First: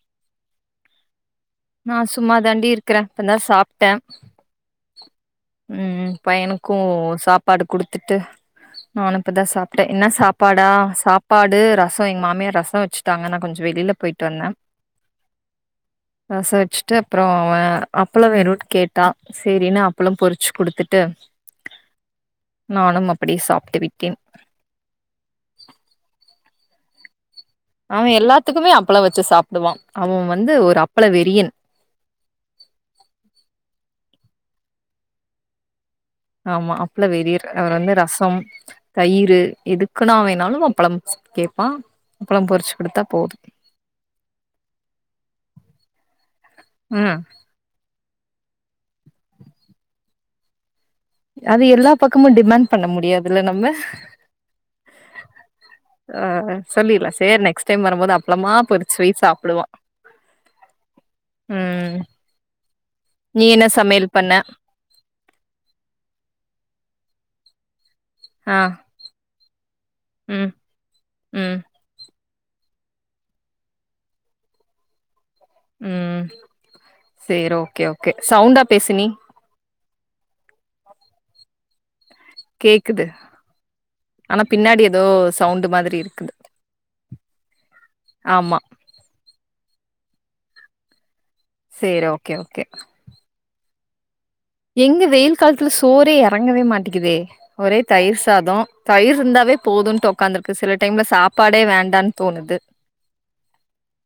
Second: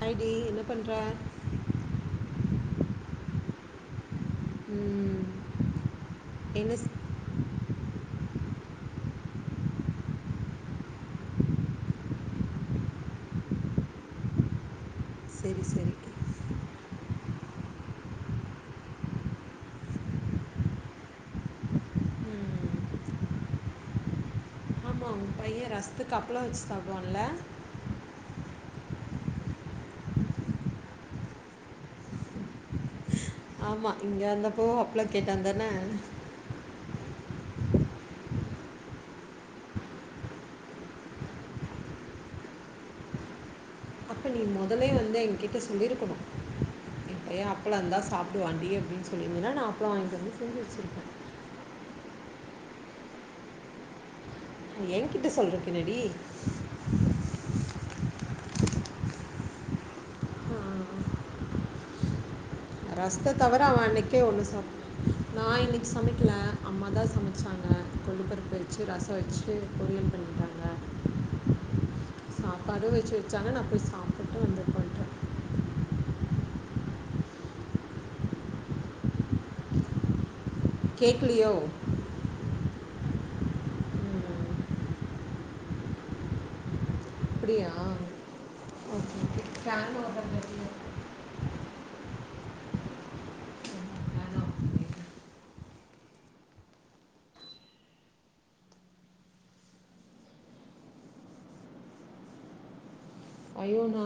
ஹடி என்ன பண்ற நான சும்மா தாண்டி இருக்கிறேன் இப்பந்தான் சாப்பட்டேன் ம் ம் என்ன பையனுக்கும் ஸ்- சாப்பாடு குடுத்துட்டு நான் இப்பதான் சாப்படடேன் என்ன சாப்பாடா சாப்பாடு ரசம் எங்க மாமியார் ரசம் வச்சுட்டாங்க நான் கொஞ்சம் வெளியில போயிட்டு வந்தேன் செரி செரி அப்பறம் அவன் அப்பள வேணும்ன்னனு கேட்டா சரினு அப் அப்பளும் பொறிச்சு குடுத்துட்டு நானும் அப்டியே சாப்பட்டு விட்டேன் ஏய் ரசஸத்துக்கு அப்புளம் வச்சு சாப்படுவான்ல அவன் எல்லாத்துக்குமே அப்பளம் வச்சு சாப்பிடுவான் அவன் வந்து ஒரு அப்பளம் வெறியன் ஆமா இங்க வந்தப்போ அப்பளோ கேட்டாந்தானே ஆமா அப்பள வெறியர் அவர் வந்து ரசம் தயிர் எதுக்குனா வேணாலும் அப்பளம் கேட்பான் அப்பளம் பொரிச்சு கொடுத்தா போதும் முதலே வந்து என் கிட்ட வந்து சொல்லியிருக்கணும் ம் என் பையன் அப்பள அந்தா சாப்பட அப்பள சாப்புடுவாண்டி சொல்லிருந்தன்னா நான் அப்பளம் வாங்கி ட்டு வந்து செஞ்சு வச்சிருப்பேன் அது எல்லா பக்கமும் டிமாண்ட் பண்ண முடியாதுல நம்ம என்கிட்ட சொல்கிறேன்னடி ஆ சொல்லிர்லா சேர் நெக்ஸ்ட் டைம் வரும்போது அப் அப்பளமா பொறிச்சு வை சாப்பிடுவான் ம் ரசத்த நீ தவர என்ன அவன் சமையல் அன்னைக்கே பண்ண ஒண்ணு சாப்பட்டள நான இன்னைக்கு சமைக்கல அம்மா தான் ச்சாங்க கொள்ளு பருப்பு வச்சி ரசம் வச்சி [unintelligible] உம் உம் சாப்பாடும் வச்சு வச்சாங்க நான் போய் சாப்பிட்டு வந்தேன் போய்ட்டு உம் சரி ஓகே ஓகே சவுண்டா பேசினி கேக்களையோ கேக்குது ஆனா பின்னாடி ஏதோ சவுண்ட் மாதிரி இருக்குது ப்படியா ஆமா செரி ஓகே ஓகே ஃபேன் ஆஃப் பண்ணிடுறேன். எங்க வெயில் காலத்துல சோறே இறங்கவே மாட்டேக்குதே ஒரே தயிர் சாதம் தயிர் இருந்தாவே எங்க வெயில் காலத்துல சோறே எறங்கவே மாட்டிக்குதே போதும்ன்னு உடக்காந்துருக்கு சில டைம்ல சாப்பாடே வேண்டான்னு தோணுது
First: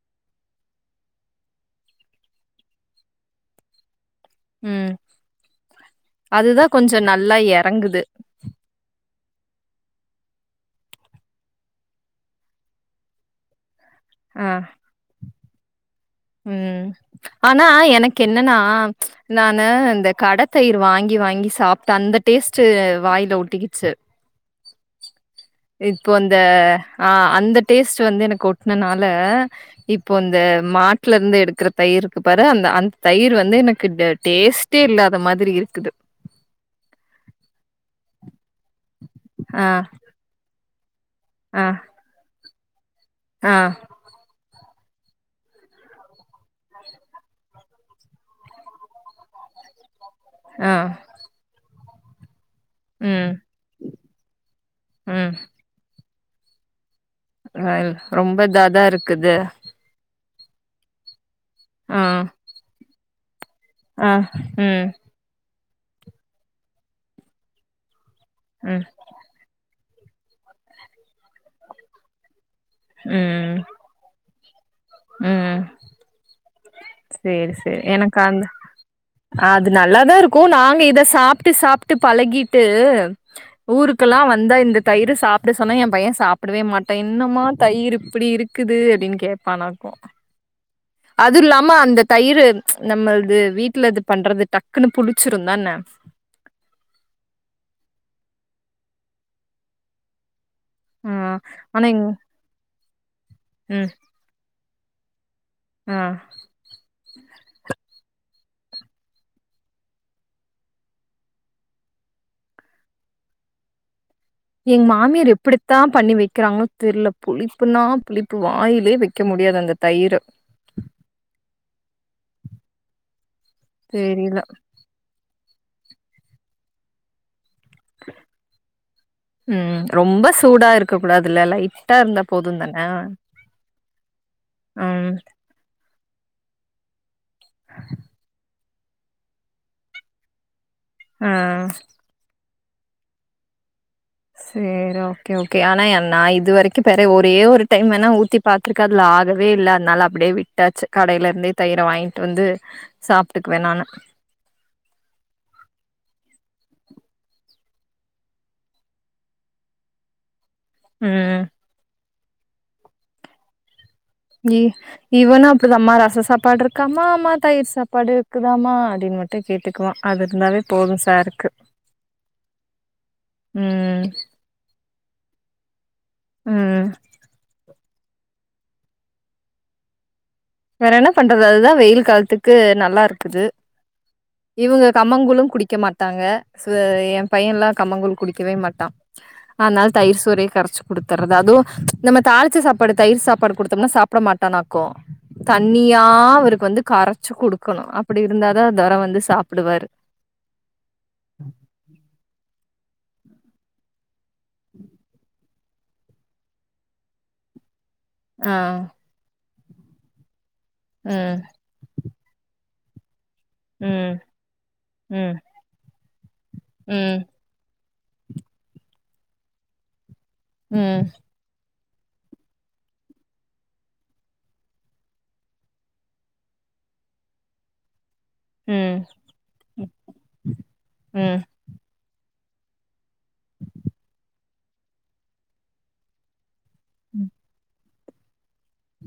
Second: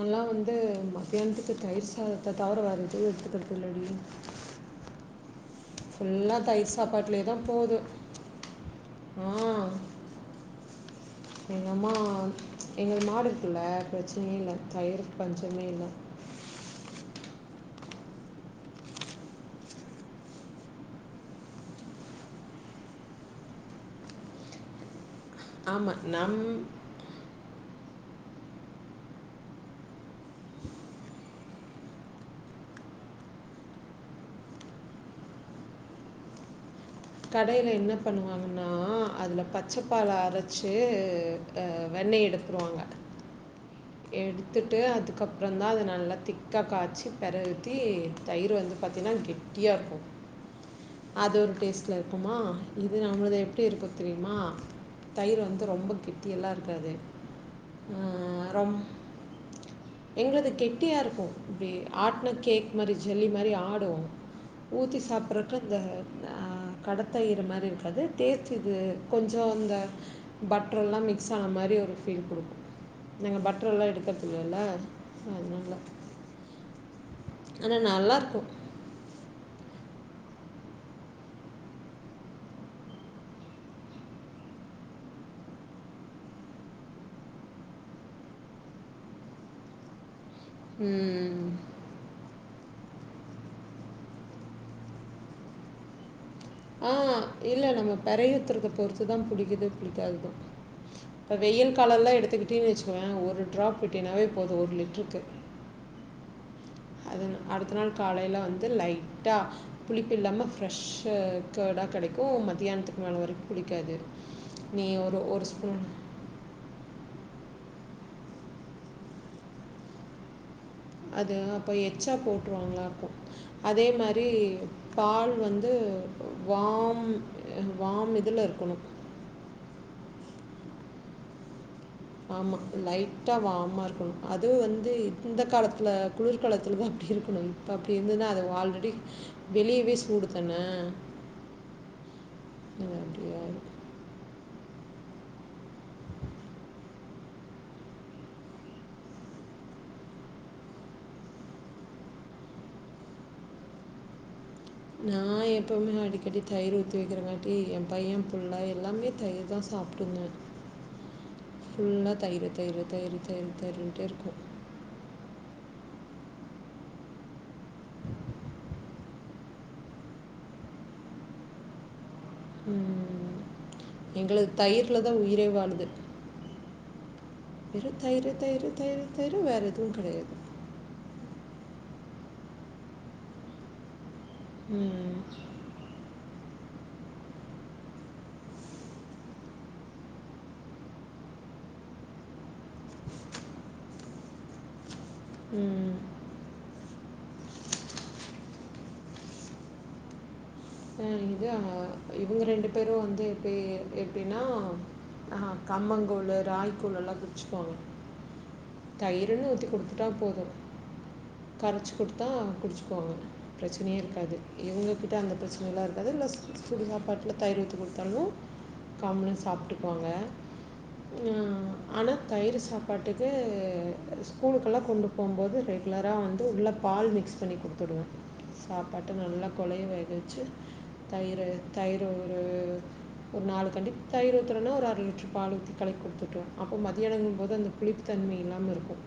அதலாம் வந்து மத்தியானத்துக்கு தயிர் சாதத்தை தவிர வேற எடுத்துக்கிறது இள்ளாடி ம் ஃபுல்லா அதுதா தயிர் கொஞ்சோ நல்லா சாப்பாட்டுலயேதான் போகுது எறங்குது ஆஹ் எங்க அம்மா எங்கள் மாடு இருக்குள்ள பிரச்சன ஆ இல்லை தயிர் பஞ்சமே இல்லை ம் ஆனா எனக்கு என்னன்னா ச் நானு இந்த கடை தயிர் வாங்கி வாங்கி சாப்பிட்ட அந்த டேஸ்ட்ட் வாயில ஒட்டிக்கிச்சு ஆமாம் இப்போ அந்த நம் ஆஹ் அந்த டேஸ்ட் வந்து எனக்கு ஒட்டுனதுனால இப்போ இந்த மாட்டுல இருந்து எடுக்கிற தயிரு இருக்கு பாரு அந்த அந்த தயிர் வந்து எனக்கு டேஸ்ட்டே இல்லாத மாதிரி இருக்குது கடையில என்ன பண்ணுவாங்கன்னா அதுல ஆ, பச்சைப்பாலம் அரைச் சே ஹ வெண்ணய எடுக்க வாங்க ஆஹ் எடுத்துட்டு அதுக்கப்புறம் தான் அதை நல்லா திக்கா காய்ச்சி பெர ஊத்தி தயிர் வந்து பாத்தீனா கெட்டியா இருக்கும் ஆ, அது ஒரு டேஸ்ட் லைப்போ மா இது ம், நம்மளது எப்டி இருக்க தெரியுமா தயிர் வந்து ரொம்ப கெட்டி பட்டி எல்லாம் இருக்காது ஆஹல்ல ரொம்ப தத் இதான் இருக்குது எங்களது கெட்டியாக இருக்கும் அப்புடி ஆ, ஆட்ன கேக் மரி ஜல்லி மரி ஆடுவோம் ஆ, ம், ஊற்றி சாப்பிடறக்க இந்த கட தயிறு மாதிரி இருக்காது தேச்சிது ம், கொஞ்சம் அந்த பட்டர் எல்லாம் மிக்ஸ் ஆன மாதிரி ஒரு ஃபீல் கொடுக்கும் நாங்க ம், பட்டர் எல்லாம் எடுக்க எல னல்ல சரி சரி எனக்கு அந்த அது நல்லா தான் இருக்கும் நாங்க இதை சாப்பிட்டு சாப்பிட்டு பழகிட்டு ஊருக்கெல்லாம் வந்தா இந்த தயிர் சாப்பிட சொன்னா என் பையன் சாப்பிடவே மாட்டேன் என்னமா தயிர் இப்படி இருக்குது அப்படின்னு கேட்பான்னாக்கும் உம்ம்ம் அந்த தயிர் நம்மது வீட்டுல இது பண்றது டக்குன்னு புளிச்சிருந்தான ஆஹ் இல்ல நம்ம பெரையத்துருக்க பொறுத்துதான் புளிக்குது பிளிக்காதது ஆ இப்ப வெயில் ஆனா எங் காலெல்லாம் எடுத்துக்கிட்டே சுவன் ஒரு ட்ராப் விட்டினாவே போது ஒரு ட்ருக்கு ஆஹ் அது அடுத்த நாள் காலையில வந்து அ லைட்டாக புளிப்பு இல்லாமல் ஃப்ரெஷ்ஷு க்கேடா கிடைக்கும் மத்தியானத்துக்கு மேலே வரைக்கும் புளிக்காது நீ எங்க ஒரு மாமியார் ஸ்பூன் எப்படித்தான் பண்ணி வைக்கிறாங்களோ தெரியில புளிப்புனா புளிப்பு வாயிலே வைக்க முடியாது அந்த தயிர அது அப்ப எக்சா போட்டுருவாங்களா இருக்கும் அதே மாதிரி தெரில பால் வந்து வந்து வாம் வாம் இதுல இருக்கணும் ம் ரொம்ப சூடா இருக்க கூடாதுல லைட் ஆமா லைட்டா வாம்மா இருக்கணும் அது வந்து ம் இந்த காலத்துல குளிர்களத்தல அப்படி இருக்கும் இப்ப அப்படி இருந்துது அது ஆல்ரெடி அப்படி வெளியவே சூடுத்தானே ஆஹ் என்னண்டிய சரி ஓகே ஓகே ஆனா என் நா இது வரைக்கும் வேற ஒரே ஒரு டைம் வேனா ஊத்தி பாத்துருக்கேன் அதுல ஆகவே இல்ல அதனால அப்படியே விட்டாச்சு கடையில இருந்தே தயிர வாங்கிட்டு வந்து சாப்பிட்டுக்குவேன் நானு நான் எப்பவுமே அடிக்கடி தயிரு த வைக்கிறங்காட்டி என் பையன் புல்ல எல்லாமே தயிர் தான் சாப்பிடுங்க உம் இ தயிரு தயிரு தயிரு தயிரு தயிரு ன்டே ஈ இவனு அப்படிதம்மா ரச சாப்பாடு இருக்காமா அம்மா தயிர் சாப்பாடு இருக்குதாமா அப்படின்னு மட்டும் கேட்டுக்குவான் அது இருந்தாவே போதும் சாருக்கு ம் ம் எங்களுக்கு தயிர்லதான் உயிரே வாழும் [inaudible] ஆ வெறும் தயிரு தையிரு தையிரு தையிரு வேறு எதுவும் கெடையாது வேற என்ன பண்றது அதுதான் வெயில் காலத்துக்கு நல்லா இருக்குது இவுங்க ம் கம்மங்கூலும் குடிக்க மாட்டாங்க ஐஸ் வேர் என் பையன்லாம் கம்மங்கூல் குடிக்கவே மாட்டான் ஆனால தயிர் சோறைய கரச்சி குடுத்துர்றது அதுவும் நம்ம ச்சி தாளிச்சி சாப்பாடு தயிர் சாப்பாடு கொடுத்தோம்னா சாப்பிட மாட்டானாக்கும் ம் தண்ணியா அவருக்கு வந்து கரச்சு குடுக்கணும் அப்படி இருந்தா தொர வந்து சாப்டுவாரு ஆ இது இவங்க ரெண்டு பெரும் வந்து எப்டி எப்டின்னா [inaudible] கம்மங்கூழூ ராகிகூழலாம் குடிச்சுக்குவாங்க ஆ தயிர்ன்னு ஊத்த கொடுத்துட்டா போதும் ம் கரச்சு குடுத்தா குடிச்சு போங்க பிரச்சனையே ம் இருக்காது இவங்ககிட்ட அந்த ம் பிரச்சனை இருக்காது இல்ல சுமா ம் சுடுசாப்பாட்ல தயிர எது குடுத்தாலும் காமானா சாப்பிட்டுக்குவாங்க ம் ஆனால் தயிறு சாப்பாட்டுக்கு ஸ்கூலுக்கெல்லாம் கொண்டு போகும்போது ரெகுலராக வந்து உள்ளே பால் மிக்ஸ் பண்ணி குடுத்துடுவேன் ம் சாப்பாட்டு நல்லா கொலைய்ய வேக வச்சு ம் தயிரு தயிர் ஒரு ஒரு நாலு தட்டுக்குகண்டித்தாயபத்தி எத்தனனா ஒரு அரை லட்ச பால் ஊித்தி களக்கி குடுத்துட்டோம் து மதியியானங்களும் போது அந்த புளிப்பு தன்மை இல்லாம இருக்கும்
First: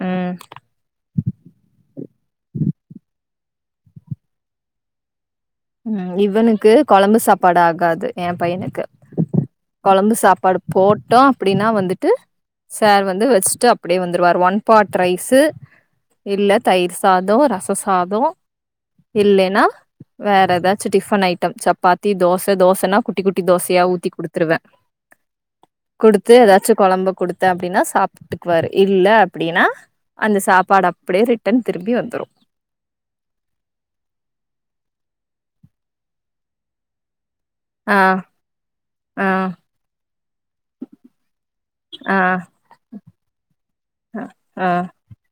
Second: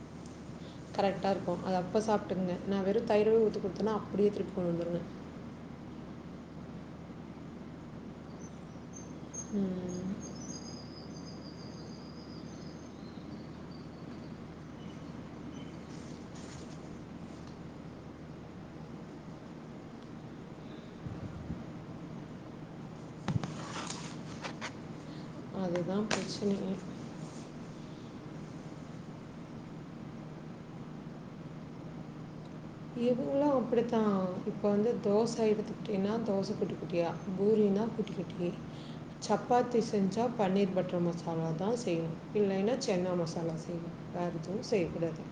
ம் கரெக்டா இருக்கும் அத அப்ப சாப்ட்டுகுங்க நான் வெறும் தயிர கொடுத்தனா அப்டியே திருப்பி கொண்டுவந்துருவேன் ம் இவனுக்கு கொழம்பு சாப்பாடு ஆகாது என் பையனுக்கு கொழம்பு சாப்பாடு போட்டோம் அப்டின்னா வந்து வந்துட்டு சார் வந்து வச்சுட்டு அப்டியே வந்துருவாரு ஒன் பார்த் ரைஸு இல்ல தயிர் சாதோ ரச சாதோ இல்லைன்னா வேற ஏதாச்சும் டிஃபன் ஐட்டம் சப்பாத்தி தோச தோசன்னா குட்டி குட்டி தோசையா ஊத்தி குடுத்துருவேன் அதுதான் குடுத்து பிரச்சனையே ஏதாச்சும் கொழம்பு குடுத்தேன் அப்டின்னா சாப் வீட்டுக்குவார இல்ல அப்டின்னா அந்த சாப்பாடு அப்டியே ரிட்டன் திரும்பி வந்துரும் இதுவும் அப்படித்தான் இப்ப வந்து தோசை எடுத்துக்கிட்டியன தோசை குட்டி குட்டியா பூரினா ஆ குட்டிக்கிட்டி ஆ சப்பாத்தி செஞ்சா பன்னீர் பட்டர் மசாலா தான் செய்யணும் ஆ இல்லன்னா சென்ன மசாலாதா செய்யணும் அ வேறு எதுவும் ஆ செய்யக்கூடாது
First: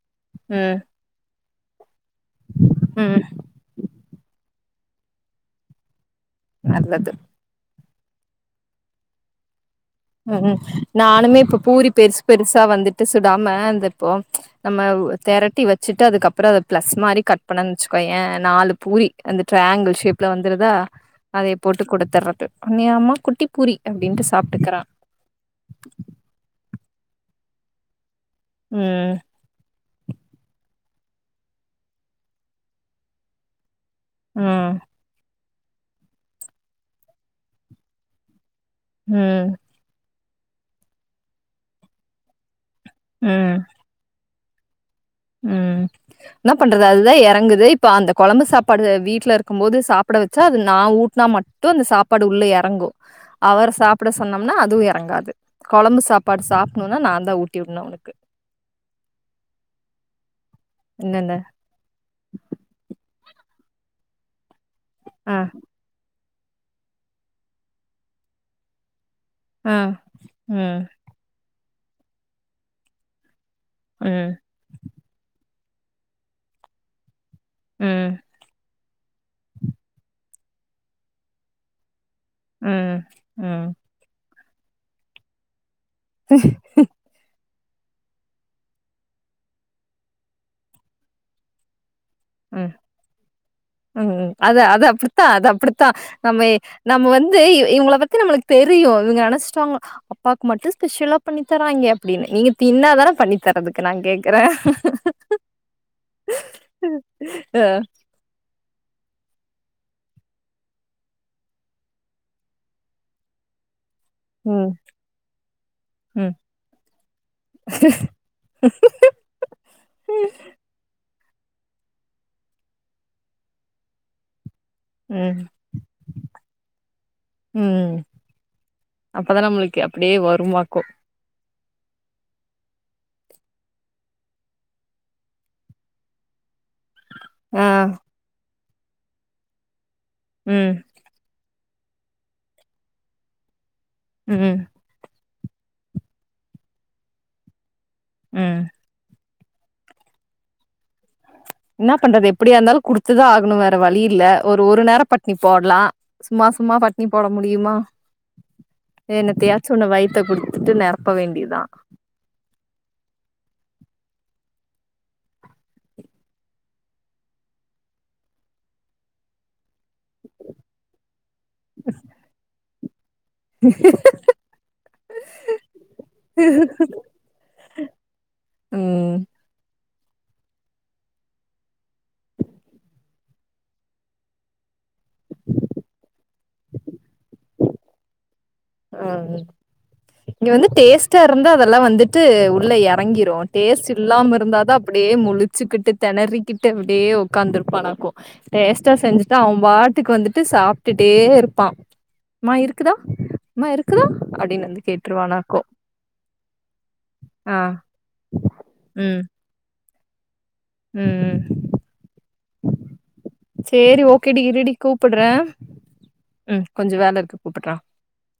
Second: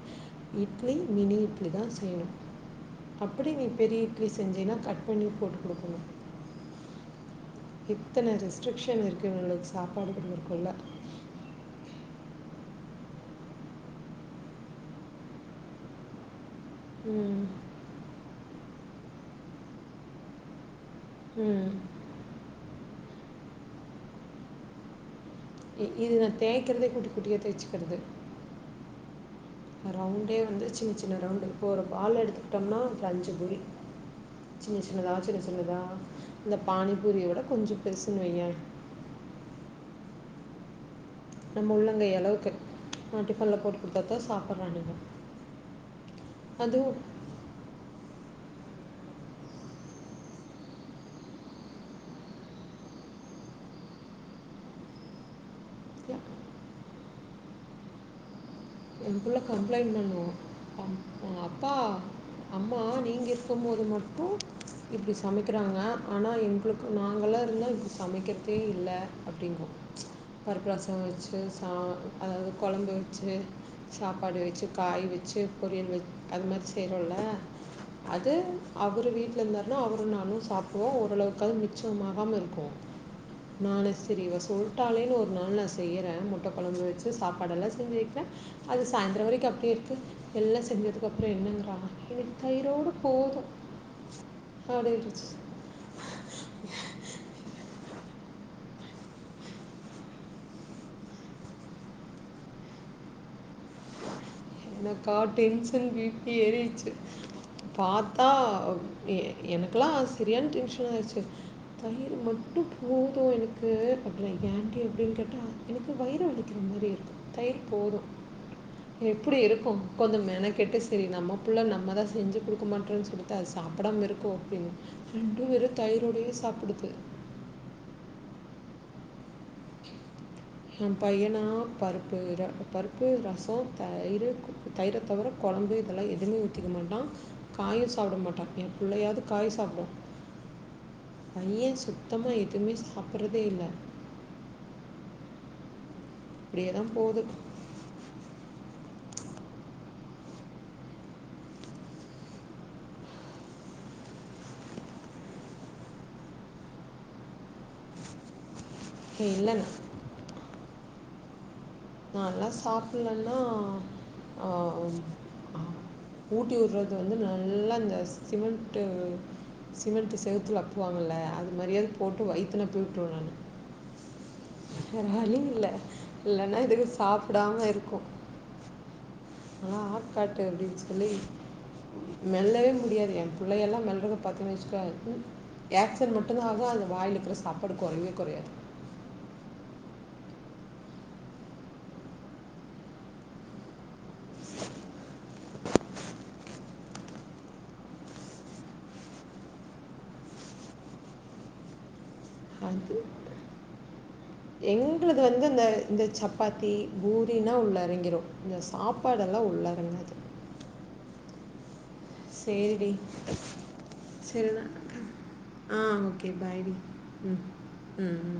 ம் இட்லி மினிட் இப்படிதா செய்யனும் ம் அப்படி நீ பெரிய கிஸ்ட்ஷ் செஞ்சின்னா கட் பண்ணி போட்டு குடுக்கணும் நல்லது இத்தன ரிஸ்டேக்க்ஷன் இருக்கு உங்களுக்கு உம்உம் நானுமே இப்ப பூரி பெருசு பெருசா வந்துட்டு சுடாம அந்த இப்போ நம்ம தேரட்டி வச்சுட்டு அதுக்கப்பறம் அத ப்ளஸ் மாரி கட் பன்னனு வேச்சுக்கோய நாலு பூரி அந்த ட்ரையாங்கிள் ஷேப்லா வந்துருதா அதே ம். போட்டு குடுத்துறது உண்மையாமா குட்டி பூரி அப்டின்ட்டு சாப்ட்டுக்குறான் இதுல தே தேக்கிறதே குட்டி குட்டியே தேச்சிக்கிறது ம் ரவுண்டே வந்து சின்ன சின்ன ரவுண்ட் வந்து சின்ன சின்ன ரவுண் இப்போ ஒரு பால் எடுத்துக்கிட்டோம்னா ஒரு அஞ்சு பூரி ம் சின்ன சின்னதா சின்ன சின்ன புரிதா இந்த பானிபூரியோட கொஞ்சம் பெருசுன்னுவைய உம் நம்ம உள்ளகை அளவுக்கு நா டிஃபன்ல போட்டு கொடுத்ததா சாப்ப போறானூங்க உம் நா பண்றது அதுதான் இறங்குது இப்ப அந்த குழம்பு சாப்பாடு வீட்டுல இருக்கும்போது சாப்பிட வச்சா அது நா ஊட்டினா மட்டும் அந்த சாப்பாடு உள்ள இறங்கும் அவர சாப்பட சொன்னோம்னா அதுவும் இறங்காது குழம்பு சாப்பாடு சாப்பணும்னா நான் நான் தா ஊட்டி விடனும் அவனுக்கு என்புள்ள கம்ப்ளைன்ட் பண்ணுவா என்னென்ன ம் அப்பா அம்மா நீங்க சுத்தபோது மா இப்போ இப்படி ஆ சமைக்கிறாங்க ஆனா எங்களுக்கு வாங்கலாம இருந்தால் எங்களுக்கு சமைக்கிறதே இல்ல அப்டிங்க ஆ ம் பருப்புரசம் வச்சு சா அதாவது கொழம்பு வச்சு ம் சாப்பாடு வேச்சு காய் வேச்சு பொரியல்கள் அது மாரி செய்றோல்ல ம் அது அவர் வீட்டில் இருந்தாருனா அவர் நானும் சாப்டுவோம் ஓரளவுக்கு அது மிச்சமாக ம் இருக்கும் ம் ம் நானே சரி வச சொல்ட்டாளேன்னு ஒரு நாள் நா செ செய்யறேன் முட்டை கொழம்பு வச்சு சாப்பாடல்ல செஞ்சுருக்க அது சாயந்தரம் வரைக்கும் அப்படியே இருக்குது எல்லாம் செஞ்சதுக்குப்புறம் என்னங்கிறாங்க உம் உம் உம் அது அது அப்பிடித்தா அப்படின்ட்டுச்சு அது அப்பிடித்தா நம்ம நம்ம வந்து இ இவங்கள பத் க்கு நம்மளுக்கு தெரியு இவங்க நெனைச்சிட்டாங்க அப்பாக்கு மட்டும் ஸ்பெஷலா பண்ணி தறாங்கே அப்டின்னு நீங்க தின்னாதான பண்ணி தரறதுக்கு நான் கே எனக்கா டென்ஷன் பி பி எறிருச்சு அ. பாத்தா எ எனக்கெலா அது சரியான டென்ஷன் ஆயிருச்சு தயிர் மட்டு போது எனக்கு அப்பற ம். ஏன்ட்டி அப்படின்னு கேட்டால் எனக்கு வயிறு ம். வலிக்கிற மாதிரி இருக்கும் தயிர் போதும் எ அப்படி இருக்கும் கொஞ்சம் மெனக்கெட்டு சரி நம்ம பிள்ள நம்மதா செஞ்சு குடுக்கமாட்றோன்னு சொல்லித்தா அது சாப்படாம இருக்கோ அப்டி ம். ரெண்டும் பேரும் தயிரோடயே சாப்பிடுது ம். அப்பதான் நம்மளுக்கு அப்படியே எ வருமாக்கும் பையனா பருப்பு பருப்பு ரசம் தயிர் தயிர தவிர குழம்பு இதெல்லாம் எதுவுமே செய்ய மாட்டான் ஆ. காயும் சாப்பிட மாட்டா பிள்ளையாது காய் சாப்டு உம் பையன் சுத்தமாக எதுவுமே சாப்பிட்றதே இல்லை உம் இப்டியேதா போகுது உம் என்ன பண்றது எப்படியா இருந்தாலு குடுத்துதா ஆகணு வேற வழி இல்ல ஒரு ஒரு நேரோ பட்னி போடலா சும்மா சும்மா பட்னி போட முடியுமா இல்ல என்னத்தையாச்சு ஒண்ண வயித்த குடு விட்டு நேரப்ப வேண்டியதா நான்லா சாப்பட்லன்னா அஹ் அ ஊட்டி விடுறது வந்து நல்லா இந்த சிமெண்ட்டு சிமெண்ட்டு செத்துல அப்புவாங்கள்ல அது மரியாதது போட்டு வைத்துல [unintelligible] வேற வழி இல்ல இல்லன்னா ம் இது து சாப்டாம இருக்கு உம் ஆ ஆக்காட்டு அப்படின்னு சொல்லி மெல்லவே முடியாது என் பிள்ளைய எல்லாம் மெல்றத பாரத்தீன்ன வச்சுக்க ஏக்சன் மட்டும்தான் ஆகும் அந்த வாயில் இருக்கிற சாப்பாடு குறைவே குறையாது உஹம் இங்க வந்து டேஸ்ட்டா இருந்தா அதெல்லாம் வந்துட்டு உள்ள எறங்கிடும் டேஸ்ட் இல்லாம இருந்தாதான் அப்படியே முளிச்சுக்கிட்டு திணறிகிட்டு அப்படியே உக்காந்துருப்பான்னாக்கும் டேஸ்ட்டா செஞ்சுட்டுா அவன் வாட்டுக்கு வந்துட்டு சாப்புட்டுட்டே இருப்பான் மா இருக்குதா ம்மா இருக்குதா அப்டின்னு வந்து எங்களுக்கு வந்து கேட்டுருவானாக்கு இந்த இந்த சப்பாத்தி பூரினா ஆ உள்ளறங்கிரும் இந்த சாப்பாடெல்லாம் உள்ளறங்காது உம்உம் சரி ஓகேடி சரிதா இருடி கூப்புட்றே ஆஹ் ஓகே பாய் ம் கொஞ்ச வேல இருக்கு உம் கூப்புட்றே உம் உம்